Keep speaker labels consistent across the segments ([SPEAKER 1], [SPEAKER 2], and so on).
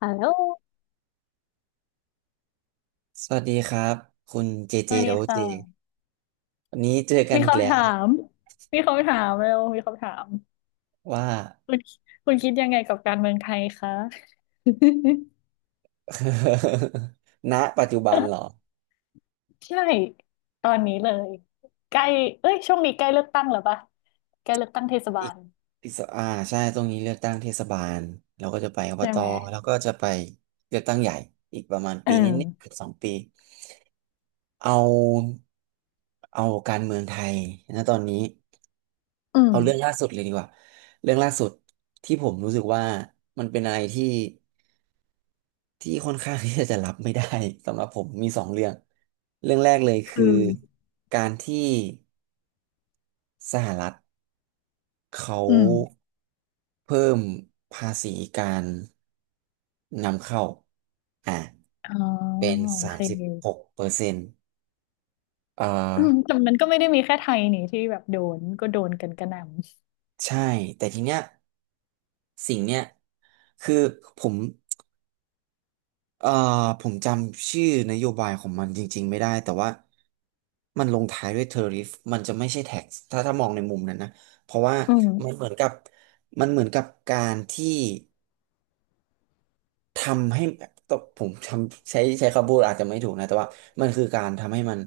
[SPEAKER 1] ฮัลโหล
[SPEAKER 2] สวัสดีครับคุณเจ
[SPEAKER 1] ส
[SPEAKER 2] เจ
[SPEAKER 1] วัส
[SPEAKER 2] โด
[SPEAKER 1] ดี
[SPEAKER 2] เจ
[SPEAKER 1] ค่ะ
[SPEAKER 2] วันนี้เจอกัน
[SPEAKER 1] มี
[SPEAKER 2] อีก
[SPEAKER 1] คำ
[SPEAKER 2] แล้
[SPEAKER 1] ถา
[SPEAKER 2] ว
[SPEAKER 1] มมีคำถามเร็วมีคำถาม
[SPEAKER 2] ว่า
[SPEAKER 1] คุณคุณคิดยังไงกับการเมืองไทยคะ
[SPEAKER 2] ณปัจจุบันเหรอ
[SPEAKER 1] ใช่ตอนนี้เลยใกล้เอ้ยช่วงนี้ใกล้เลือกตั้งแล้วปะใกล้เลือกตั้งเทศบา
[SPEAKER 2] อีก
[SPEAKER 1] ล
[SPEAKER 2] อีกสอ่าใช่ตรงนี้เลือกตั้งเทศบาลเราก็จะไปอบ
[SPEAKER 1] ใช่
[SPEAKER 2] ต
[SPEAKER 1] ไหม
[SPEAKER 2] แล้วก็จะไปเลือกตั้งใหญ่อีกประมาณ
[SPEAKER 1] เอ
[SPEAKER 2] ปีนิดๆเกือ
[SPEAKER 1] อ
[SPEAKER 2] บสองปีเอาเอาการเมืองไทยนะตอนนี้
[SPEAKER 1] อื
[SPEAKER 2] เอาเรื่องล่า
[SPEAKER 1] ม
[SPEAKER 2] สุดเลยดีกว่าเรื่องล่าสุดที่ผมรู้สึกว่ามันเป็นอะไรที่ ค่อนข้างที่จะรับไม่ได้สำหรับผมมีสองเรื่องเรื่องแรกเลย
[SPEAKER 1] คื
[SPEAKER 2] คือ
[SPEAKER 1] อ
[SPEAKER 2] การที่สหรัฐเขา
[SPEAKER 1] อืม
[SPEAKER 2] เพิ่มภาษีการนำเข้าอ่า
[SPEAKER 1] อ๋อ
[SPEAKER 2] เป็น
[SPEAKER 1] โอ
[SPEAKER 2] สาม
[SPEAKER 1] เค
[SPEAKER 2] สิบหกเปอร์เซ็นต์อ่
[SPEAKER 1] อืม
[SPEAKER 2] า
[SPEAKER 1] แต่มันก็ไม่ได้มีแค่ไทยนี่ที่แบบโดนก็โดนกันกระหน่
[SPEAKER 2] ใช่แต่ทีเนี้ยสิ่งเนี้ยคือผม เอ่อผมจำชื่อนโยบายของมันจริงๆไม่ได้แต่ว่ามันลงท้ายด้วย tariff มันจะไม่ใช่ tax ถ้ามองในมุมนั้นนะเพราะว่า
[SPEAKER 1] ำอืม
[SPEAKER 2] มันเหมือนกับมันเหมือนกับการที่ทำให้ต้องผมทำใช้คำพูดอาจจะไม่ถูกนะแต่ว่ามันคือการทำให้มัน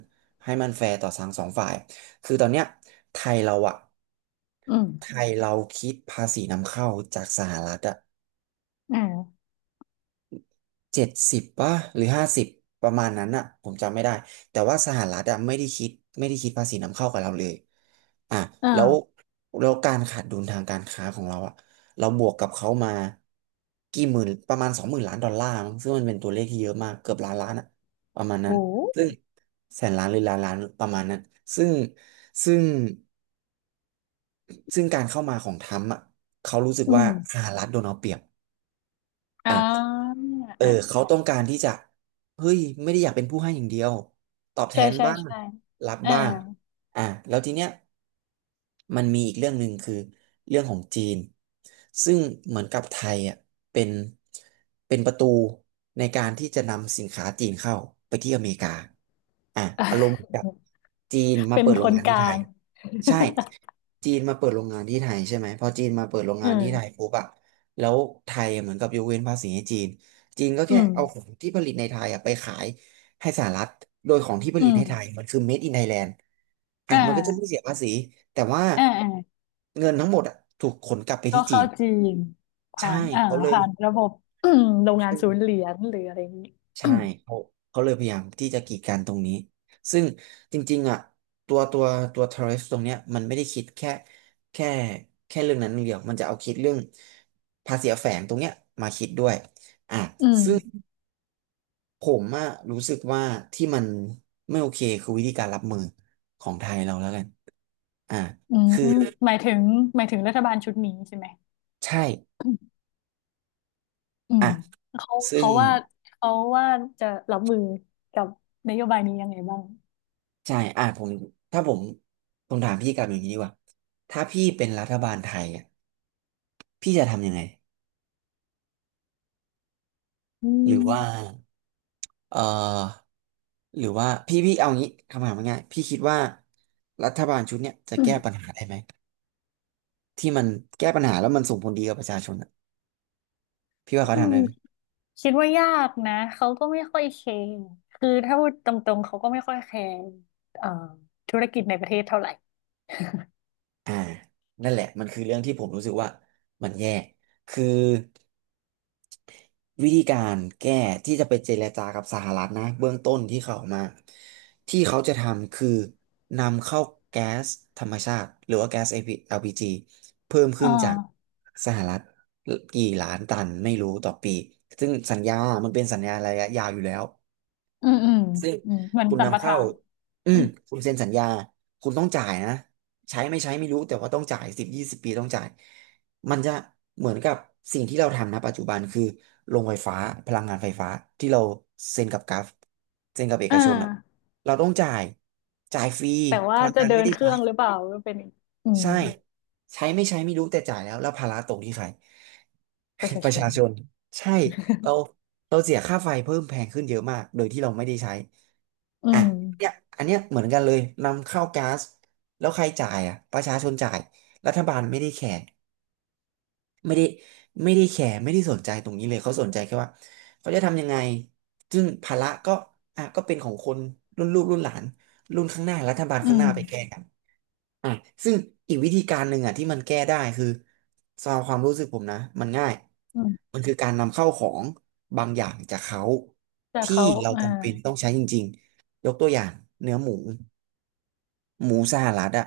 [SPEAKER 2] แฟร์ต่อทั้งสองฝ่ายคือตอนเนี้ยไทยเราอะ
[SPEAKER 1] อืม
[SPEAKER 2] ไทยเราคิดภาษีนำเข้าจากสหรัฐอะ
[SPEAKER 1] อ่า
[SPEAKER 2] เจ็ดสิบป่ะหรือห้าสิบประมาณนั้นอะผมจำไม่ได้แต่ว่าสหรัฐอะไม่ได้คิดภาษีนำเข้ากับเราเลยอ่ะ
[SPEAKER 1] อ
[SPEAKER 2] แล้ว
[SPEAKER 1] ่า
[SPEAKER 2] แล้วการขาดดุลทางการค้าของเราอะเราบวกกับเขามากี่หมื่นประมาณ20,000 ล้านดอลลาร์มั้งซึ่งมันเป็นตัวเลขที่เยอะมากเกือบล้านล้านอะประมาณนั้น
[SPEAKER 1] โอ้
[SPEAKER 2] ซึ่งแสนล้านหรือล้านล้านประมาณนั้นซึ่งซึ่งซึ่งการเข้ามาของทรัมป์อะเขารู้สึก
[SPEAKER 1] อื
[SPEAKER 2] ว่าส
[SPEAKER 1] ม
[SPEAKER 2] หรัฐโดนเอาเปรียบ
[SPEAKER 1] อ่
[SPEAKER 2] อ่ะ
[SPEAKER 1] า
[SPEAKER 2] เออ
[SPEAKER 1] อ่า
[SPEAKER 2] เขาต้องการที่จะเฮ้ยไม่ได้อยากเป็นผู้ให้อย่างเดียวตอบแท
[SPEAKER 1] ใช่
[SPEAKER 2] น
[SPEAKER 1] ใช่
[SPEAKER 2] บ้าง
[SPEAKER 1] ใช่
[SPEAKER 2] รับ
[SPEAKER 1] อ่า
[SPEAKER 2] บ้างอ่ะแล้วทีเนี้ย มันมีอีกเรื่องหนึ่งคือเรื่องของจีนซึ่งเหมือนกับไทยอ่ะเป็นเป็นประตูในการที่จะนำสินค้าจีนเข้าไปที่อเมริกาอ่ะอารมณ์กับจีน มา
[SPEAKER 1] เป็น
[SPEAKER 2] เปิดโร
[SPEAKER 1] ค
[SPEAKER 2] ง
[SPEAKER 1] น
[SPEAKER 2] งาน
[SPEAKER 1] ก
[SPEAKER 2] ที่
[SPEAKER 1] ลา
[SPEAKER 2] ไทย
[SPEAKER 1] ง
[SPEAKER 2] ใช่จีนมาเปิดโรงงานที่ไทยใช่ไหมพอจีนมาเปิดโรง
[SPEAKER 1] อื
[SPEAKER 2] งาน
[SPEAKER 1] ม
[SPEAKER 2] ที่ไทยปุ๊บอ่ะแล้วไทยเหมือนกับยกเว้นภาษีให้จีนจีนก็
[SPEAKER 1] อื
[SPEAKER 2] แค่
[SPEAKER 1] ม
[SPEAKER 2] เอาของที่ผลิตในไทยอ่ะไปขาย ให้สหรัฐโดยของที่ผ
[SPEAKER 1] อื
[SPEAKER 2] ลิตให้ไทย
[SPEAKER 1] ม
[SPEAKER 2] มันคือ Made in Thailand อ่ะ
[SPEAKER 1] อ่
[SPEAKER 2] มันก็จะไม่
[SPEAKER 1] า
[SPEAKER 2] เสียภาษีแต่ว่า
[SPEAKER 1] อ่าอ่า
[SPEAKER 2] เงินทั้งหมดอ่ะถูกขนกลับไป
[SPEAKER 1] ก็
[SPEAKER 2] ที่จี
[SPEAKER 1] เข้า
[SPEAKER 2] น
[SPEAKER 1] จีนผ่า
[SPEAKER 2] ใช่
[SPEAKER 1] นอ่า
[SPEAKER 2] เขาเลย
[SPEAKER 1] ผ่านระบบ โรงงาน
[SPEAKER 2] อื
[SPEAKER 1] ศู
[SPEAKER 2] ม
[SPEAKER 1] นย์เหรียญหรืออะไรอย่างนี้
[SPEAKER 2] ใช่ เขาเขาเลยพยายามที่จะกีดกันตรงนี้ ซึ่งจริงๆอ่ะตัวตัวตัว tariff ตรงเนี้ยมันไม่ได้คิดแค่แค่เรื่องนั้นเรื่องเดียวมันจะเอาคิดเรื่องภาษีแฝงตรงเนี้ยมาคิดด้วยอ่ะ
[SPEAKER 1] อื
[SPEAKER 2] ซึ่ง
[SPEAKER 1] ม
[SPEAKER 2] ผมอะรู้สึกว่าที่มันไม่โอเคคือวิธีการรับมือของไทยเราแล้วกันอ่า
[SPEAKER 1] อืมหมายถึงหมายถึงรัฐบาลชุดนี้ใช่ไหม
[SPEAKER 2] ใช่
[SPEAKER 1] อืม
[SPEAKER 2] อ่ะ
[SPEAKER 1] เขา
[SPEAKER 2] ซึ่ง
[SPEAKER 1] เขาว่าเขาว่าจะรับมือกับนโยบายนี้ยังไงบ้าง
[SPEAKER 2] ใช่อ่ะผมถ้าผมผมถามพี่กลับอย่างนี้ดีกว่าถ้าพี่เป็นรัฐบาลไทยอะพี่จะทำยังไง
[SPEAKER 1] อื
[SPEAKER 2] หรือว่า
[SPEAKER 1] ม
[SPEAKER 2] เอ่อหรือว่าพี่เอางี้คำถามง่ายๆพี่คิดว่ารัฐบาลชุดเนี้ยจะ
[SPEAKER 1] อ
[SPEAKER 2] แก้ปัญหาได้ไหมที่มันแก้ปัญหาแล้วมันส่งผลดีกับประชาชนอะพี่
[SPEAKER 1] ื
[SPEAKER 2] ว่าเขาทำ
[SPEAKER 1] ม
[SPEAKER 2] ได้ไหม
[SPEAKER 1] คิดว่ายากนะเขาก็ไม่ค่อยแคร์คือถ้าพูดตรงๆเขาก็ไม่ค่อยแคร์เอ่อธุรกิจในประเทศเท่าไหร่
[SPEAKER 2] อ่านั่นแหละมันคือเรื่องที่ผมรู้สึกว่ามันแย่คือวิธีการแก้ที่จะไปเจรจากับสหรัฐนะเบื้องต้นที่เขาออกมาที่เขาจะทำคือนำเข้าแก๊สธรรมชาติหรือว่าแก๊ส LP ีแอลพีจ g เพิ่ม
[SPEAKER 1] อ่
[SPEAKER 2] ขึ้นจาก
[SPEAKER 1] า
[SPEAKER 2] สหรัฐกี่ล้านตันไม่รู้ต่อปีซึ่งสัญญามันเป็นสัญญาระยะยาวอยู่แล้ว
[SPEAKER 1] อืมอืม
[SPEAKER 2] ซึ่ง
[SPEAKER 1] อืมเหมือน
[SPEAKER 2] คุณ
[SPEAKER 1] สัมป
[SPEAKER 2] นำเข้า
[SPEAKER 1] ทาน
[SPEAKER 2] อื
[SPEAKER 1] อื
[SPEAKER 2] ม
[SPEAKER 1] ม
[SPEAKER 2] คุณเซ็นสัญญาคุณต้องจ่ายนะใช้ไม่ใช้ไม่รู้แต่ว่าต้องจ่าย10-20 ปีต้องจ่ายมันจะเหมือนกับสิ่งที่เราทำนะปัจจุบันคือโรงไฟฟ้าพลังงานไฟฟ้าที่เราเซ็นกับกราฟเซ็นกับเอ
[SPEAKER 1] อ่
[SPEAKER 2] กชนอ่ะ
[SPEAKER 1] า
[SPEAKER 2] เราต้องจ่ายจ่ายฟรี
[SPEAKER 1] แต่
[SPEAKER 2] พ
[SPEAKER 1] ว่า
[SPEAKER 2] ลัง
[SPEAKER 1] จะ
[SPEAKER 2] งาน
[SPEAKER 1] เดิ
[SPEAKER 2] ไม่
[SPEAKER 1] น
[SPEAKER 2] ได้
[SPEAKER 1] เค
[SPEAKER 2] ใช้
[SPEAKER 1] รื่องหรือเปล่าก็เป็นอีกอืม
[SPEAKER 2] ใช่ใช้ไม่ใช้ไม่รู้แต่จ่ายแล้วแล้วภาระตกที่ใคร
[SPEAKER 1] ประชา
[SPEAKER 2] ป
[SPEAKER 1] ช
[SPEAKER 2] ระชา
[SPEAKER 1] น
[SPEAKER 2] ชนใช่เราเราเสียค่าไฟเพิ่มแพงขึ้นเยอะมากโดยที่เราไม่ได้ใช้
[SPEAKER 1] อื
[SPEAKER 2] อ่ะ
[SPEAKER 1] ม
[SPEAKER 2] เนี่ยอันเนี้ยเหมือนกันเลยนำเข้าก๊าซแล้วใครจ่ายอ่ะประชาชนจ่ายรัฐบาลไม่ได้แคร์ไม่ได้ไม่ได้แคร์ไม่ได้สนใจตรงนี้เลยเขาสนใจแค่ว่าเขาจะทำยังไงซึ่งภาระก็ก็เป็นของคนรุ่นลูกรุ่นหลานรุ่นข้างหน้ารัฐบาลข้า
[SPEAKER 1] อื
[SPEAKER 2] งห
[SPEAKER 1] ม
[SPEAKER 2] น้าไปแก้กันอ่ะซึ่งอีกวิธีการหนึ่งอ่ะที่มันแก้ได้คือสำหรับความรู้สึกผมนะมันง่าย
[SPEAKER 1] อืม
[SPEAKER 2] มันคือการนำเข้าของบางอย่างจากเขา
[SPEAKER 1] แต่
[SPEAKER 2] ที่
[SPEAKER 1] เขา
[SPEAKER 2] เรา
[SPEAKER 1] อ่า
[SPEAKER 2] จำเป็นต้องใช้จริงๆยกตัวอย่างเนื้อหมู หมูสหรัฐอะ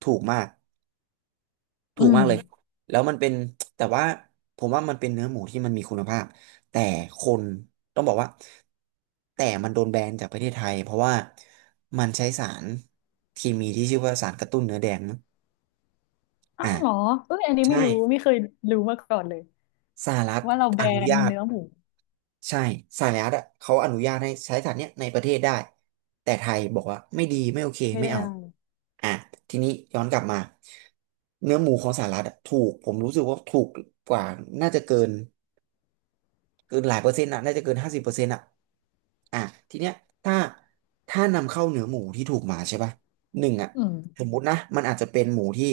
[SPEAKER 2] ถูกมากถู
[SPEAKER 1] อื
[SPEAKER 2] ก
[SPEAKER 1] ม
[SPEAKER 2] มากเลยแล้วมันเป็นแต่ว่าผมว่ามันเป็นเนื้อหมูที่มันมีคุณภาพแต่คนต้องบอกว่าแต่มันโดนแบนจากประเทศไทยเพราะว่ามันใช้สารเคมีที่ชื่อว่าสารกระตุ้นเนื้อแดงมั้ง
[SPEAKER 1] อ้า
[SPEAKER 2] อ่า
[SPEAKER 1] วเหรอเอ้ยอันนี้
[SPEAKER 2] ใช่
[SPEAKER 1] ไม่รู้ไม่เคยรู้มาก่อนเลย
[SPEAKER 2] สหรัฐ
[SPEAKER 1] ว่าเราแบ
[SPEAKER 2] อนุ
[SPEAKER 1] น
[SPEAKER 2] ญาต
[SPEAKER 1] เนื้อหมู
[SPEAKER 2] ใช่สายลัดอะเขาอนุญาตให้ใช้สัตว์เนี้ยในประเทศได้แต่ไทยบอกว่าไม่ดีไม่โอเค
[SPEAKER 1] ไม่
[SPEAKER 2] ไม่
[SPEAKER 1] ได้
[SPEAKER 2] เอาอ่ะทีนี้ย้อนกลับมาเนื้อหมูของสหรัฐอะถูกผมรู้สึกว่าถูกกว่าน่าจะเกิน หลายเปอร์เซ็นต์อ่ะน่าจะเกิน50%อ่ะอ่ะทีเนี้ยถ้า ถ้านำเข้าเนื้อหมูที่ถูกมาใช่ป่ะหนึ่งอ่ะ
[SPEAKER 1] อื
[SPEAKER 2] ส
[SPEAKER 1] ม
[SPEAKER 2] มมุตินะมันอาจจะเป็นหมูที่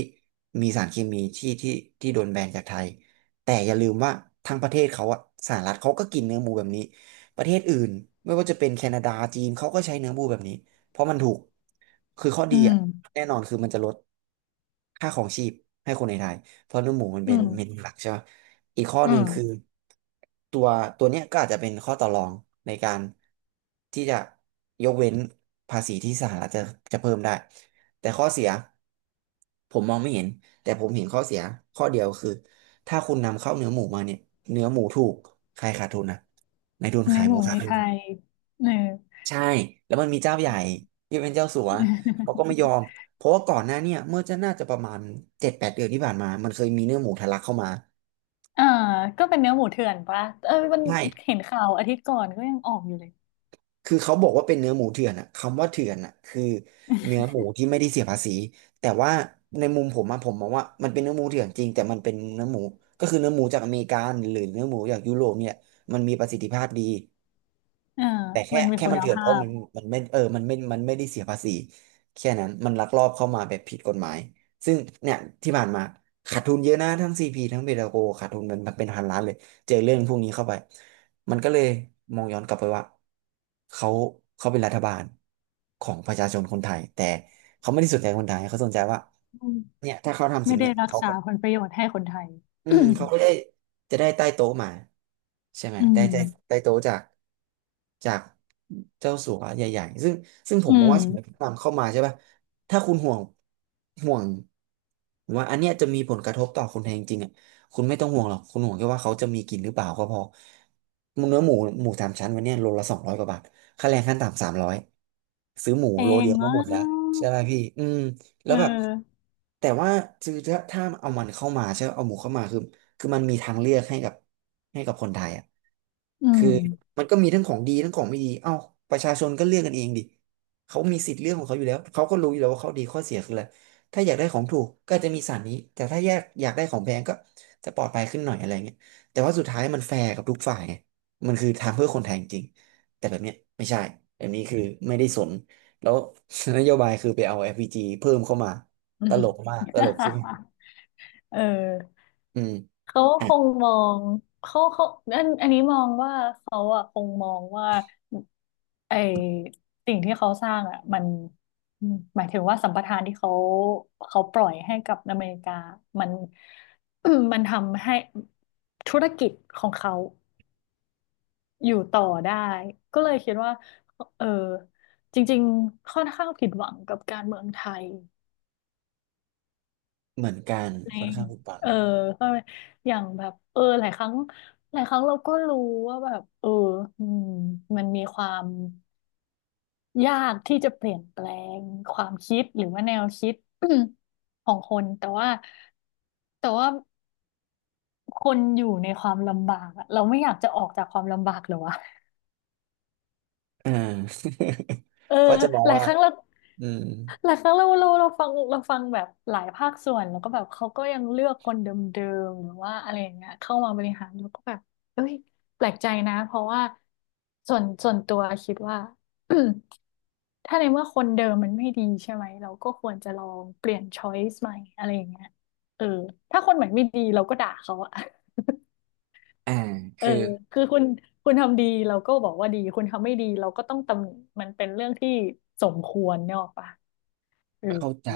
[SPEAKER 2] มีสารเคมีที่โดนแบนจากไทยแต่อย่าลืมว่าทางประเทศเขาอ่ะสหรัฐเขาก็กินเนื้อหมูแบบนี้ประเทศอื่นไม่ว่าจะเป็นแคนาดาจีนเขาก็ใช้เนื้อหมูแบบนี้เพราะมันถูกคือข้อดี
[SPEAKER 1] อืม
[SPEAKER 2] อ่ะแน่นอนคือมันจะลดค่าของชีพให้คนในไทยเพราะเนื้อหมูมัน
[SPEAKER 1] อื
[SPEAKER 2] เป็น
[SPEAKER 1] ม
[SPEAKER 2] เมนูหลักใช่ปะ อีกข้อ
[SPEAKER 1] อื
[SPEAKER 2] หนึ่ง
[SPEAKER 1] ม
[SPEAKER 2] คือตัวตัวเนี้ยก็อาจจะเป็นข้อต่อรองในการที่จะยกเว้นภาษีที่สหรัฐจะเพิ่มได้แต่ข้อเสียผมมองไม่เห็นแต่ผมเห็นข้อเสียข้อเดียวคือถ้าคุณนำเข้าเนื้อหมูมาเนี่ยเนื้อหมูถูกใครขาดทุนนะนายทุน
[SPEAKER 1] เนื้
[SPEAKER 2] ขา
[SPEAKER 1] อ
[SPEAKER 2] ย
[SPEAKER 1] ห
[SPEAKER 2] หมู
[SPEAKER 1] มูใน
[SPEAKER 2] ขาดทุ
[SPEAKER 1] ไทย
[SPEAKER 2] น
[SPEAKER 1] เออ
[SPEAKER 2] ใช่แล้วมันมีเจ้าใหญ่ที่เป็นเจ้าสัวเขาก็ไม่ยอมเพราะว่าก่อนหน้าเนี่ยเมื่อจะน่าจะประมาณ7-8 เดือนที่ผ่านมามันเคยมีเนื้อหมูทะลักเข้ามา
[SPEAKER 1] อ่าก็เป็นเนื้อหมูเถื่อนปะเออมัน
[SPEAKER 2] ใช่
[SPEAKER 1] เห็นข่าวอาทิตย์ก่อนก็ยังออกอยู่เลย
[SPEAKER 2] คือเขาบอกว่าเป็นเนื้อหมูเถื่อนอะคำว่าเถื่อนอะคือเนื้อหมูที่ไม่ได้เสียภาษีแต่ว่าในมุมผมอะผมมองว่ามันเป็นเนื้อหมูเถื่อนจริงแต่มันเป็นเนื้อหมูก็คือเนื้อหมูจากอเมริกันหรือเนื้อหมูจากยุโรปเนี่ยมันมีประสิทธิภาพดี
[SPEAKER 1] อ่า
[SPEAKER 2] แต่
[SPEAKER 1] มันมี
[SPEAKER 2] แค่
[SPEAKER 1] คุ
[SPEAKER 2] มั
[SPEAKER 1] ณ
[SPEAKER 2] นเถื่อนเพ
[SPEAKER 1] ภา
[SPEAKER 2] ราะ
[SPEAKER 1] พ
[SPEAKER 2] มันไม่เออมันไม่มันไม่ได้เสียภาษีแค่นั้นมันลักลอบเข้ามาแบบผิดกฎหมายซึ่งเนี่ยที่ผ่านมาขาดทุนเยอะนะทั้งซีพีทั้งเบตาโกขาดทุนเป็นพันล้านเลยเจอเรื่องพวกนี้เข้าไปมันก็เลยมองย้อนกลับไปว่าเขาเขาเป็นรัฐบาลของประชาชนคนไทยแต่เขาไม่ได้สนใจคนไทยเขาสนใจว่า
[SPEAKER 1] อืม
[SPEAKER 2] เนี่ยถ้าเขาทำ
[SPEAKER 1] ไม่
[SPEAKER 2] สิ่ง
[SPEAKER 1] ได้
[SPEAKER 2] เนี่ย
[SPEAKER 1] รัก
[SPEAKER 2] เขา
[SPEAKER 1] ษาผลประโยชน์ให้คนไทย
[SPEAKER 2] อื มเขาก็ได้จะได้ใต้โต๊ะมาใช่ไหม
[SPEAKER 1] อื
[SPEAKER 2] ได้
[SPEAKER 1] ม
[SPEAKER 2] ใต้โต๊ะจากเจ้าสัวใหญ่ๆซึ่งผ
[SPEAKER 1] อื
[SPEAKER 2] มมอง
[SPEAKER 1] ม
[SPEAKER 2] ว่าสมัยนำเข้ามาใช่ป่ะถ้าคุณห่วงห่วงว่าอันเนี้ยจะมีผลกระทบต่อคนไทยจริงๆอ่ะคุณไม่ต้องห่วงหรอกคุณห่วงแค่ว่าเขาจะมีกินหรือเปล่าก็พอเนื้อหมูหมูสามชั้นวันเนี้ยโลละ200 กว่าบาทค่าแรงขั้นต่ำ300ซื้อหมู
[SPEAKER 1] เพล
[SPEAKER 2] โลเดี
[SPEAKER 1] ง
[SPEAKER 2] ยวก็
[SPEAKER 1] มา
[SPEAKER 2] หมดแล้วใช่
[SPEAKER 1] ก
[SPEAKER 2] ไหมพี่อืม แล้
[SPEAKER 1] เอ
[SPEAKER 2] วแบบ
[SPEAKER 1] อ
[SPEAKER 2] แต่ว่าคือถ้าเอามันเข้ามาใช่ไหมเอาหมูเข้ามาคือคือมันมีทางเลือกให้กับให้กับคนไทยอ่ะ
[SPEAKER 1] อืม
[SPEAKER 2] คือมันก็มีทั้งของดีทั้งของไม่ดีเอ้าประชาชนก็เลือกกันเองดิเขามีสิทธิ์เลือกของเขาอยู่แล้วเขาก็รู้อยู่แล้วว่าเขาดีข้อเสียคืออะไรถ้าอยากได้ของถูกก็จะมีสารนี้แต่ถ้าอยากได้ของแพงก็จะปลอดภัยขึ้นหน่อยอะไรเงี้ยแต่ว่าสุดท้ายมันแฟร์กับทุกฝ่ายไงมันคือทำเพื่อคนไทยจริงๆแต่แบบเนี้ยไม่ใช่แบบนี้คือไม่ได้สน แล้ว นโยบายคือไปเอา FPG เพิ่มเข้ามาตลกมากตลกใช่ไหม
[SPEAKER 1] เออ
[SPEAKER 2] อืม
[SPEAKER 1] เขา
[SPEAKER 2] อ่ะ
[SPEAKER 1] คงมองเขาอันนี้มองว่าเขาอะคงมองว่าไอสิ่งที่เขาสร้างอะมันหมายถึงว่าสัมปทานที่เขาปล่อยให้กับอเมริกามัน มันทำให้ธุรกิจของเขาอยู่ต่อได้ก็เลยคิดว่าเออจริงๆค่อนข้างผิดหวังกับการเมืองไทย
[SPEAKER 2] เหมือนกัน
[SPEAKER 1] เอ
[SPEAKER 2] ค่อน
[SPEAKER 1] ง
[SPEAKER 2] ข้างผุดบัง
[SPEAKER 1] เออเข้าใจอย่างแบบเออหลายครั้งเราก็รู้ว่าแบบเอออืมมันมีความยากที่จะเปลี่ยนแปลงความคิดหรือว่าแนวคิด ของคนแต่ว่าคนอยู่ในความลำบากอะเราไม่อยากจะออกจากความลำบากเหรอวะ
[SPEAKER 2] อ่า
[SPEAKER 1] เออ
[SPEAKER 2] เขาจะมอง
[SPEAKER 1] หลาย
[SPEAKER 2] ว่า
[SPEAKER 1] ครั้งเรา
[SPEAKER 2] อืม
[SPEAKER 1] หลายครั้งเราฟังเราฟังแบบหลายภาคส่วนแล้วก็แบบเขาก็ยังเลือกคนเดิมๆหรือว่าอะไรอย่างเงี้ยเข้ามาบริหารแล้วก็แบบเอ้ยแปลกใจนะเพราะว่าส่วนตัวคิดว่า ถ้าในเมื่อคนเดิมมันไม่ดีใช่ไหมเราก็ควรจะลองเปลี่ยนช้อยส์ใหม่อะไรอย่างเงี้ยเออถ้าคนใหม่ไม่ดีเราก็ด่าเขาอะ
[SPEAKER 2] อ่า
[SPEAKER 1] เออ
[SPEAKER 2] คือ
[SPEAKER 1] คือคุณทำดีเราก็บอกว่าดี คุณทำไม่ดีเราก็ต้องตำหนิมันเป็นเรื่องที่สมควรเนกอะปะ
[SPEAKER 2] เข้าใจ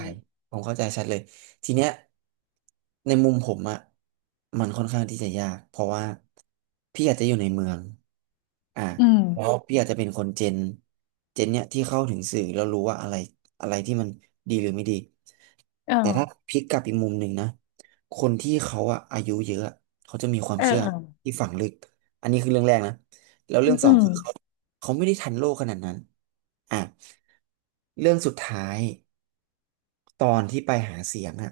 [SPEAKER 2] ผมเข้าใจชัดเลยทีเนี้ยในมุมผมอะมันค่อนข้างที่จะยากเพราะว่าพี่อาจจะอยู่ในเมืองอ่า
[SPEAKER 1] อืม
[SPEAKER 2] แล้วพี่อาจจะเป็นคนเจนเนี้ยที่เข้าถึงสื่อแล้วรู้ว่าอะไรอะไรที่มันดีหรือไม่ดี
[SPEAKER 1] เออ
[SPEAKER 2] แต่ถ้าพลิกกลับอีกมุมหนึ่งนะคนที่เขาอะอายุเยอะอะเขาจะมีความ
[SPEAKER 1] เออ
[SPEAKER 2] เชื่อ
[SPEAKER 1] เออ
[SPEAKER 2] ที่ฝังลึกอันนี้คือเรื่องแรกนะแล้ว
[SPEAKER 1] อื
[SPEAKER 2] เรื่อ
[SPEAKER 1] ม
[SPEAKER 2] งส
[SPEAKER 1] อื
[SPEAKER 2] อง
[SPEAKER 1] ม
[SPEAKER 2] คือเขาไม่ได้ทันโลกขนาดนั้นอ่ะเรื่องสุดท้าย ตอนที่ไปหาเสียงอ่ะ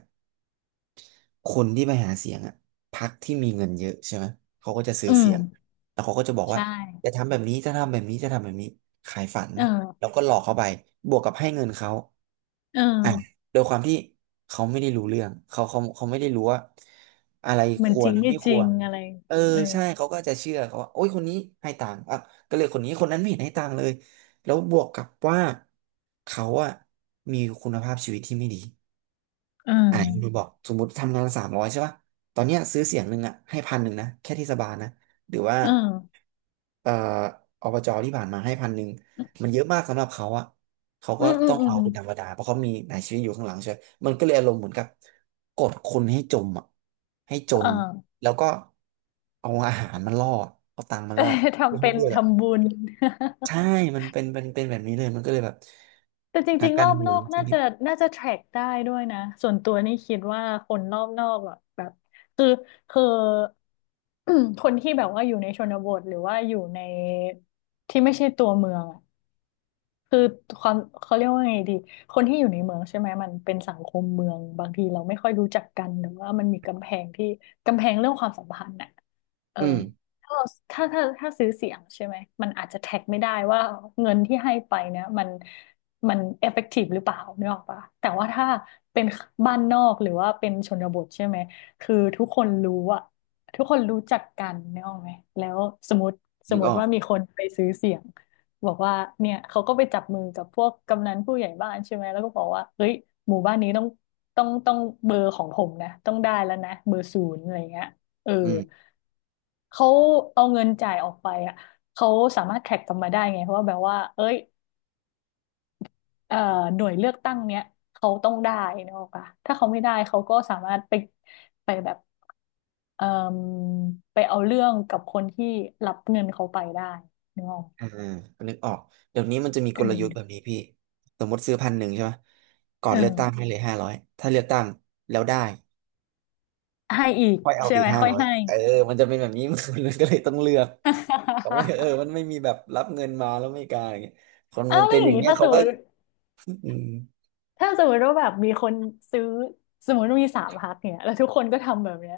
[SPEAKER 2] คนที่ไปหาเสียงอ่ะพรรคที่มีเงินเยอะใช่ไหมเขาก็จะซื้
[SPEAKER 1] อื
[SPEAKER 2] อ
[SPEAKER 1] ม
[SPEAKER 2] เสียงแล้วเขาก็จะบอกว่า
[SPEAKER 1] ใช่
[SPEAKER 2] จะทำแบบนี้จะทำแบบนี้จะทำแบบนี้ขายฝัน
[SPEAKER 1] เอ
[SPEAKER 2] แล้ว
[SPEAKER 1] อ
[SPEAKER 2] ก็หลอกเขาไปบวกกับให้เงินเขา
[SPEAKER 1] เออ
[SPEAKER 2] อ่ะโดยความที่เขาไม่ได้รู้เรื่องเขาไม่ได้รู้ว่าอะไร
[SPEAKER 1] เห
[SPEAKER 2] ค
[SPEAKER 1] มัน
[SPEAKER 2] ว
[SPEAKER 1] จริ
[SPEAKER 2] ร
[SPEAKER 1] งไม่
[SPEAKER 2] ไม่ค
[SPEAKER 1] จริ
[SPEAKER 2] ว
[SPEAKER 1] ง
[SPEAKER 2] ร
[SPEAKER 1] อะไร
[SPEAKER 2] เออ
[SPEAKER 1] เออ
[SPEAKER 2] ใช่เขาก็จะเชื่อเขาว่าโอ้ยคนนี้ให้ตังค์อ่ะก็เลยคนนี้คนนั้นไม่เห็นให้ตังค์เลยแล้วบวกกับว่าเขาอะมีคุณภาพชีวิตที่ไม่ดี
[SPEAKER 1] เอ
[SPEAKER 2] อ่าคุณบ
[SPEAKER 1] อ
[SPEAKER 2] อกสมมติทำงานสามร้อยใช่ป่ะตอนเนี้ยซื้อเสียงหนึ่งอ่ะให้พันหนึ่งนะแค่เทศบาลนะหรือว่า
[SPEAKER 1] เออ
[SPEAKER 2] เอ่ออบจที่ผ่านมาให้พันหนึ่งมันเยอะมากสำหรับเขาอ่ะเขา
[SPEAKER 1] อื
[SPEAKER 2] ก็
[SPEAKER 1] มอืม
[SPEAKER 2] ต้อง
[SPEAKER 1] อื
[SPEAKER 2] เอา
[SPEAKER 1] ม
[SPEAKER 2] เป็นธรรมดาเพราะเขามีนายชีวิตอยู่ข้างหลังใช่ไหมมันก็เลยอารมณ์เหมือนกับกดคนให้จมอ่ะให้จ
[SPEAKER 1] เออ
[SPEAKER 2] น แล้วก็เอาอาหารมาล่อเอาตังค์มา
[SPEAKER 1] เออ
[SPEAKER 2] ล่อเพื่อ
[SPEAKER 1] ทำ
[SPEAKER 2] ให้
[SPEAKER 1] เป็น
[SPEAKER 2] เลือกอะ
[SPEAKER 1] ทำบุญ
[SPEAKER 2] ใช่มันเป็นแบบนี้เลยมันก็เลยแบบ
[SPEAKER 1] แต่จ
[SPEAKER 2] นั
[SPEAKER 1] ริ
[SPEAKER 2] ก
[SPEAKER 1] งๆร
[SPEAKER 2] กา
[SPEAKER 1] อ
[SPEAKER 2] ร
[SPEAKER 1] บ
[SPEAKER 2] เมื
[SPEAKER 1] น
[SPEAKER 2] อ
[SPEAKER 1] อ
[SPEAKER 2] ง
[SPEAKER 1] ก
[SPEAKER 2] ที่
[SPEAKER 1] น่าจะ t ทร c กได้ด้วยนะส่วนตัวนี่คิดว่าคนรอบนอกอะแบบคือคือ คนที่แบบว่าอยู่ในชนบทหรือว่าอยู่ในที่ไม่ใช่ตัวเมืองอะ คือความเขาเรียกว่าไงดีคนที่อยู่ในเมืองใช่ไหมมันเป็นสังคมเมืองบางทีเราไม่ค่อยรู้จักกันหรือว่ามันมีกำแพงที่กำแพงเรื่องความสัมพันธ์น่ะเออ
[SPEAKER 2] อืม
[SPEAKER 1] ถ้าเราถ้าซื้อเสียงใช่ไหมมันอาจจะแท็กไม่ได้ว่าเงินที่ให้ไปเนี่ยมันมันเอฟเฟกตีฟหรือเปล่านึกออกปะแต่ว่าถ้าเป็นบ้านนอกหรือว่าเป็นชนบทใช่ไหมคือทุกคนรู้อะทุกคนรู้จักกันนึกออกไหมแล้วสมมติส
[SPEAKER 2] นึ
[SPEAKER 1] ม
[SPEAKER 2] ก
[SPEAKER 1] ม
[SPEAKER 2] อ
[SPEAKER 1] ติ
[SPEAKER 2] อก
[SPEAKER 1] ว่ามีคนไปซื้อเสียง บอกว่าเนี่ยเขาก็ไปจับมือกับพวกกำนันผู้ใหญ่บ้านใช่ไหมแล้วก็บอกว่าเฮ้ยหมู่บ้านนี้ต้องเบอร์ของผมนะต้องได้แล้วนะเบอร์ศูนย์อะไรเงี้ยเออ
[SPEAKER 2] อืม
[SPEAKER 1] เขาเอาเงินจ่ายออกไปอ่ะเขาสามารถแท็กกลับมาได้ไงเพราะว่าแบบว่าเอ้ยเอ่อหน่วยเลือกตั้งเนี้ยเขาต้องได้นะออกปะถ้าเขาไม่ได้เขาก็สามารถไปแบบเอ่อไปเอาเรื่องกับคนที่รับเงินเขาไปได้นึกออก
[SPEAKER 2] อ่านึกออกเดี๋ยวนี้มันจะมี
[SPEAKER 1] เอ
[SPEAKER 2] กลยุทธ์แบบ
[SPEAKER 1] อ
[SPEAKER 2] นี้พี่สมมติซื้อพันหนึ่งใช่ไหม ก่อนเลือกตั้ง
[SPEAKER 1] เออ
[SPEAKER 2] ให้เลยห้าร้อยถ้าเลือกตั้งแล้วได้
[SPEAKER 1] ให้อีก
[SPEAKER 2] ค่อยเอา
[SPEAKER 1] ใช่
[SPEAKER 2] ไปอี
[SPEAKER 1] ไหม
[SPEAKER 2] กห้า
[SPEAKER 1] ค่อย
[SPEAKER 2] ร้อย
[SPEAKER 1] ให้
[SPEAKER 2] เออมันจะเป็นแบบนี้ มันก็เลยต้องเลือกเขาไม่เออ มันไม่มีแบบรับเงินมาแล้วไม่กล้าอย่างเงี้ยคน
[SPEAKER 1] อ้า
[SPEAKER 2] มั
[SPEAKER 1] ว
[SPEAKER 2] น
[SPEAKER 1] แล้
[SPEAKER 2] เป็
[SPEAKER 1] ว
[SPEAKER 2] น
[SPEAKER 1] อ
[SPEAKER 2] อ
[SPEAKER 1] ย่าง
[SPEAKER 2] ย่าง
[SPEAKER 1] นี้
[SPEAKER 2] เงี้ย
[SPEAKER 1] ถ้าส
[SPEAKER 2] เขา
[SPEAKER 1] มม
[SPEAKER 2] ก็
[SPEAKER 1] ติ
[SPEAKER 2] อืม
[SPEAKER 1] ถ้าสมมติว่าแบบมีคนซื้อสมมติว่ามีสามพักเนี่ยแล้วทุกคนก็ทำแบบเนี้ย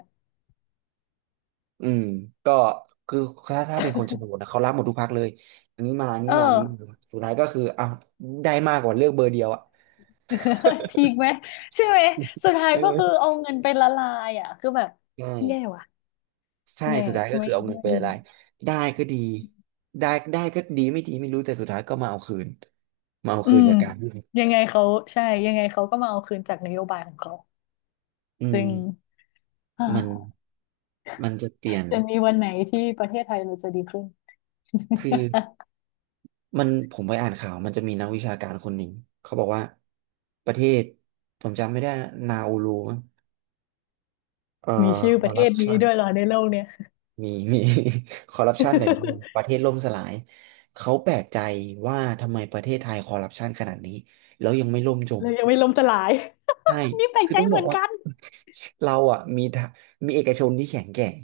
[SPEAKER 2] อืมก็คือถ้าเป็นคนชนบทนะเขารับหมดทุกพรรคเลย อันนี้มาอันนี้
[SPEAKER 1] เอ
[SPEAKER 2] มาอันนี้มา
[SPEAKER 1] อ
[SPEAKER 2] สุดท้ายก็คืออ้าวได้มากกว่าเลือกเบอร์เดียวอ่ะ
[SPEAKER 1] ฉีกไหมใช่ไหมสุด ท้ายก็คือ
[SPEAKER 2] เออ
[SPEAKER 1] เอาเงินไปละลายอ่ะคือแบบ
[SPEAKER 2] ใช่
[SPEAKER 1] แย่ว่ะ
[SPEAKER 2] ใช่
[SPEAKER 1] แย่
[SPEAKER 2] สุดท้ายก็คื
[SPEAKER 1] ไม่
[SPEAKER 2] อเอาเงิน
[SPEAKER 1] ไม่
[SPEAKER 2] ไป
[SPEAKER 1] ดี
[SPEAKER 2] ละลายได้ก็ดีได้ได้ก็ดีไม่ดีไม่รู้แต่สุดท้ายก็มาเอาคืนมาเอา
[SPEAKER 1] อื
[SPEAKER 2] คืน
[SPEAKER 1] ม
[SPEAKER 2] จากการที่
[SPEAKER 1] ยังไงเขาใช่ยังไงเขาก็มาเอาคืนจากนโยบายของเขา
[SPEAKER 2] อืม
[SPEAKER 1] ซึ่ง อ่า
[SPEAKER 2] มันมันจะเปลี่ยน
[SPEAKER 1] จะมีวันไหนที่ประเทศไทยเราจะดีขึ้น
[SPEAKER 2] คือมันผมไปอ่านข่าวมันจะมีนักวิชาการคนหนึ่งเขาบอกว่าประเทศผมจำไม่ได้นะนาอูรูมั้งเอ่อ
[SPEAKER 1] มีชื่อ
[SPEAKER 2] ค
[SPEAKER 1] ป
[SPEAKER 2] อ
[SPEAKER 1] ระ
[SPEAKER 2] ร์
[SPEAKER 1] เท
[SPEAKER 2] รัป
[SPEAKER 1] ศนี้
[SPEAKER 2] ชัน
[SPEAKER 1] ด้วยเหรอในโลกเนี่ย
[SPEAKER 2] มีมี คอร์รัปชันแบบนี้ ประเทศล่มสลายเขาแปลกใจว่าทำไมประเทศไทยคอร์รัปชันขนาดนี้แล้วยังไม่ล่มจ
[SPEAKER 1] เล
[SPEAKER 2] ม
[SPEAKER 1] ยยังไม่ล้มสลาย
[SPEAKER 2] ใช่
[SPEAKER 1] นี่แปลก
[SPEAKER 2] คือ
[SPEAKER 1] ใจ
[SPEAKER 2] ต้อง
[SPEAKER 1] เห
[SPEAKER 2] บ
[SPEAKER 1] มื
[SPEAKER 2] อ
[SPEAKER 1] อ
[SPEAKER 2] ก
[SPEAKER 1] น
[SPEAKER 2] ว่า
[SPEAKER 1] กัน
[SPEAKER 2] เราอ่ะมีทะมีเอกชนที่แข็งแกร่ง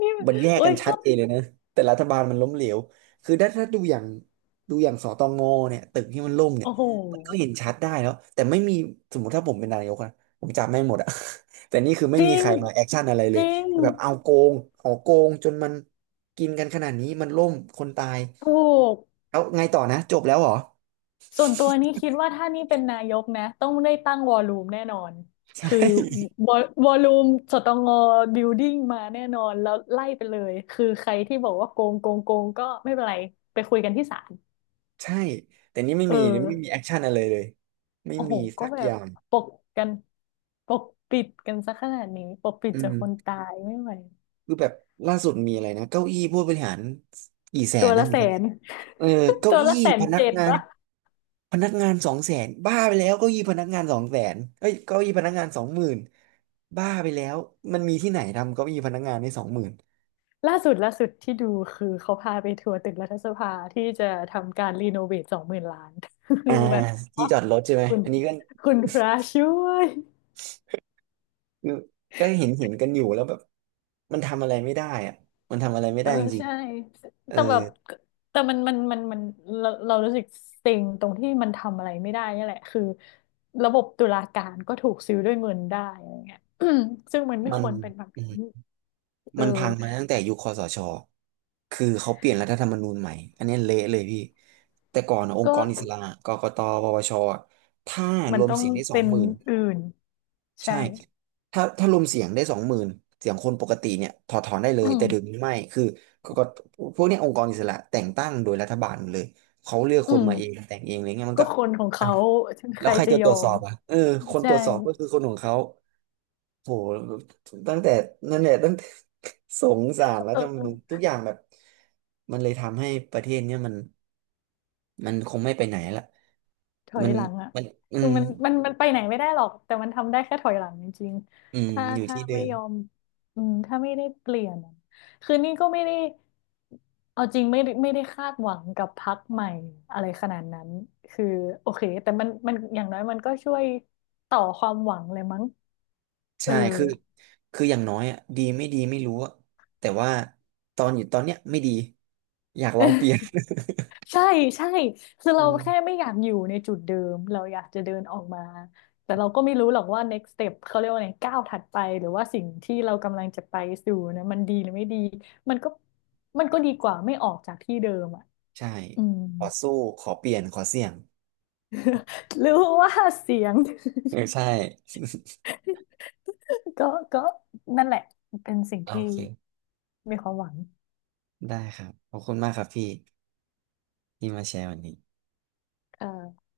[SPEAKER 1] นี่
[SPEAKER 2] มันแยก
[SPEAKER 1] เอ้
[SPEAKER 2] กั
[SPEAKER 1] ย
[SPEAKER 2] นชั
[SPEAKER 1] ก็
[SPEAKER 2] ดเจนเลยนะแต่รัฐบาลมันล้มเหลวคือถ้าดูอย่างสตงเนี่ยตึกที่มันล่มเนี่ย
[SPEAKER 1] โอ้โห
[SPEAKER 2] มันก็เห็นชัดได้แล้วแต่ไม่มีสมมติถ้าผมเป็นนายกอะผมจับแม่งหมดอะ แต่นี่คือไม่
[SPEAKER 1] จ
[SPEAKER 2] มี
[SPEAKER 1] ริ
[SPEAKER 2] ใค
[SPEAKER 1] ง
[SPEAKER 2] รมาแอคชั่นอะไรเล
[SPEAKER 1] จ
[SPEAKER 2] ย
[SPEAKER 1] ริง
[SPEAKER 2] คือแบบเอาโกงหอโกงจนมันกินกันขนาดนี้มันล่มคนตาย
[SPEAKER 1] ถูก
[SPEAKER 2] แล้วไงต่อนะจบแล้วเหรอ
[SPEAKER 1] ส่วนตัวนี่คิดว่าถ้านี่เป็นนายกนะต้องได้ตั้งวอลลุ่มแน่นอน
[SPEAKER 2] ใช
[SPEAKER 1] คือ
[SPEAKER 2] ่
[SPEAKER 1] วอลลุ่มสตงบิลดิ้งมาแน่นอนแล้วไล่ไปเลยคือใครที่บอกว่าโกงโกงโกงก็ไม่เป็นไรไปคุยกันที่ศาล
[SPEAKER 2] ใช่แต่นี่ไม่
[SPEAKER 1] เออ
[SPEAKER 2] มีไม่มีแอคชั่นอะไรเลยไม่
[SPEAKER 1] โอ้โห
[SPEAKER 2] มี
[SPEAKER 1] ก็
[SPEAKER 2] สัก
[SPEAKER 1] แบ
[SPEAKER 2] อ
[SPEAKER 1] บ
[SPEAKER 2] ย่าง
[SPEAKER 1] ปกกันปกปิดกันซะขนาดนี้ปกปิด
[SPEAKER 2] อื
[SPEAKER 1] จากคน
[SPEAKER 2] ม
[SPEAKER 1] ตายไม่ไหว
[SPEAKER 2] คือแบบล่าสุดมีอะไรนะเก้าอี้ผู้บริหารกี่แส
[SPEAKER 1] ตั
[SPEAKER 2] น
[SPEAKER 1] ว
[SPEAKER 2] นะ
[SPEAKER 1] ละ
[SPEAKER 2] เหมือ
[SPEAKER 1] แส
[SPEAKER 2] นกัน
[SPEAKER 1] น
[SPEAKER 2] เออ เก้า
[SPEAKER 1] ตัว
[SPEAKER 2] อี้
[SPEAKER 1] ละแสน
[SPEAKER 2] พนัก
[SPEAKER 1] เจ็ด
[SPEAKER 2] งาน
[SPEAKER 1] ปะ
[SPEAKER 2] สองแสนบ้าไปแล้วเก้าอี้พนักงานสองแสนเอ้ยเก้าอี้พนักงานสองหมื่นบ้าไปแล้วมันมีที่ไหนทำเก้าอี้พนักงานได้สองหมื่น
[SPEAKER 1] ล่าสุดล่าสุดที่ดูคือเขาพาไปทัวร์ตึกรัฐสภาที่จะทำการรีโนเวทสองหมื่นล้าน คื
[SPEAKER 2] อ่า
[SPEAKER 1] อแบบ
[SPEAKER 2] ที่
[SPEAKER 1] เนาะ
[SPEAKER 2] จอดรถใช่ไหม
[SPEAKER 1] คุณ
[SPEAKER 2] อันนี้ก็
[SPEAKER 1] คุณพระช่วย
[SPEAKER 2] ก็เห็นกันอยู่แล้วแบบมันทำอะไรไม่ได้อะมันทำอะไรไม่
[SPEAKER 1] เอ
[SPEAKER 2] ได้
[SPEAKER 1] อ
[SPEAKER 2] จริง
[SPEAKER 1] ใช่
[SPEAKER 2] ๆเออ
[SPEAKER 1] แต่แบบแต่มันเรารู้สึกเซ็งตรงที่มันทำอะไรไม่ได้นี่แหละคือระบบตุลาการก็ถูกซื้อด้วยเงินได้อะไรเงี้ย ซึ่งมันไม่
[SPEAKER 2] มัน
[SPEAKER 1] ควรเป็นแบบนั้นเออ
[SPEAKER 2] มันพังมาตั้งแต่ยุคคสชคือเขาเปลี่ยนรัฐธรรมนูญใหม่อันนี้เละเลยพี่แต่ก่อนอะองค์
[SPEAKER 1] ก็
[SPEAKER 2] กรอิสระกกตปปชอะถ้า
[SPEAKER 1] มั
[SPEAKER 2] ร
[SPEAKER 1] น
[SPEAKER 2] วม
[SPEAKER 1] ต้อง
[SPEAKER 2] เสียงได้สอ
[SPEAKER 1] เป็
[SPEAKER 2] ง
[SPEAKER 1] น
[SPEAKER 2] หมื่น
[SPEAKER 1] อื่นใช่
[SPEAKER 2] ใช่ถ้ารวมเสียงได้สองหมื่นเสียงคนปกติเนี่ยถอดถอนได้เล
[SPEAKER 1] อื
[SPEAKER 2] ย
[SPEAKER 1] ม
[SPEAKER 2] แต่เดี๋ยวนี้ไม่คือกกตพวกเนี้ยองค์กรอิสระแต่งตั้งโดยรัฐบาลหมดเลยเขาเลือก
[SPEAKER 1] อื
[SPEAKER 2] คนมาเอง
[SPEAKER 1] ม
[SPEAKER 2] แต่งเองอะไรเงี้ยมัน
[SPEAKER 1] ก็
[SPEAKER 2] ก็
[SPEAKER 1] คนของ
[SPEAKER 2] อ้า
[SPEAKER 1] เขา
[SPEAKER 2] ว
[SPEAKER 1] ใค
[SPEAKER 2] แล้ว
[SPEAKER 1] ร
[SPEAKER 2] ใคร
[SPEAKER 1] จะ
[SPEAKER 2] จะ
[SPEAKER 1] ย
[SPEAKER 2] ตร
[SPEAKER 1] อ
[SPEAKER 2] วจสอ
[SPEAKER 1] ม
[SPEAKER 2] บอ่ะเออคนต
[SPEAKER 1] ใช่
[SPEAKER 2] รวจสอบก็คือคนของเขา โหตั้งแต่นั่นแหละตั้งแต่ สงสารรั
[SPEAKER 1] เ
[SPEAKER 2] ฐธรรมนูญ
[SPEAKER 1] ออ
[SPEAKER 2] ทุกอย่างแบบมันเลยทำให้ประเทศเนี่ยมันมันคงไม่ไปไหนละ
[SPEAKER 1] ถอย
[SPEAKER 2] มัน
[SPEAKER 1] หลังอ่ะ
[SPEAKER 2] มันอื
[SPEAKER 1] คือ
[SPEAKER 2] ม
[SPEAKER 1] มันไปไหนไม่ได้หรอกแต่มันทำได้แค่ถอยหลังจริง
[SPEAKER 2] อื
[SPEAKER 1] ๆ
[SPEAKER 2] ม
[SPEAKER 1] ถ้า
[SPEAKER 2] อยู่
[SPEAKER 1] ถ้า
[SPEAKER 2] ที่เดิ
[SPEAKER 1] ไม่
[SPEAKER 2] ม
[SPEAKER 1] ยอมอืมถ้าไม่ได้เปลี่ยนอะคือนี่ก็ไม่ได้เอาจริงไม่ได้คาดหวังกับพรรคใหม่อะไรขนาดนั้นคือโอเคแต่มันอย่างน้อยมันก็ช่วยต่อความหวังเลยมั้งเอ
[SPEAKER 2] ใช่
[SPEAKER 1] อ
[SPEAKER 2] คืออย่างน้อยอ่ะดีไม่ดีไม่รู้อะแต่ว่าตอนอยู่ตอนเนี้ยไม่ดีอยากลองเปลี่ยน
[SPEAKER 1] ใช่ใช่คือ
[SPEAKER 2] อื
[SPEAKER 1] เรา
[SPEAKER 2] ม
[SPEAKER 1] แค่ไม่อยากอยู่ในจุดเดิม เราอยากจะเดินออกมา แต่เราก็ไม่รู้หรอกว่า next step เขาเรียกว่าไงก้าวถัดไปหรือว่าสิ่งที่เรากำลังจะไปสู่นะมันดีหรือไม่ดีมันก็มันก็ดีกว่าไม่ออกจากที่เดิมอ่ะ
[SPEAKER 2] ใช่
[SPEAKER 1] อืม
[SPEAKER 2] ขอสู้ขอเปลี่ยนขอเสี่ยง
[SPEAKER 1] รู้ว่าเสียง
[SPEAKER 2] เออใช่
[SPEAKER 1] ก็ก็นั่นแหละเป็นสิ่ง
[SPEAKER 2] โอ
[SPEAKER 1] ที่
[SPEAKER 2] เค
[SPEAKER 1] มีความหวัง
[SPEAKER 2] ได้ครับขอบคุณมากครับพี่ที่มาแชร์วันนี้
[SPEAKER 1] เออ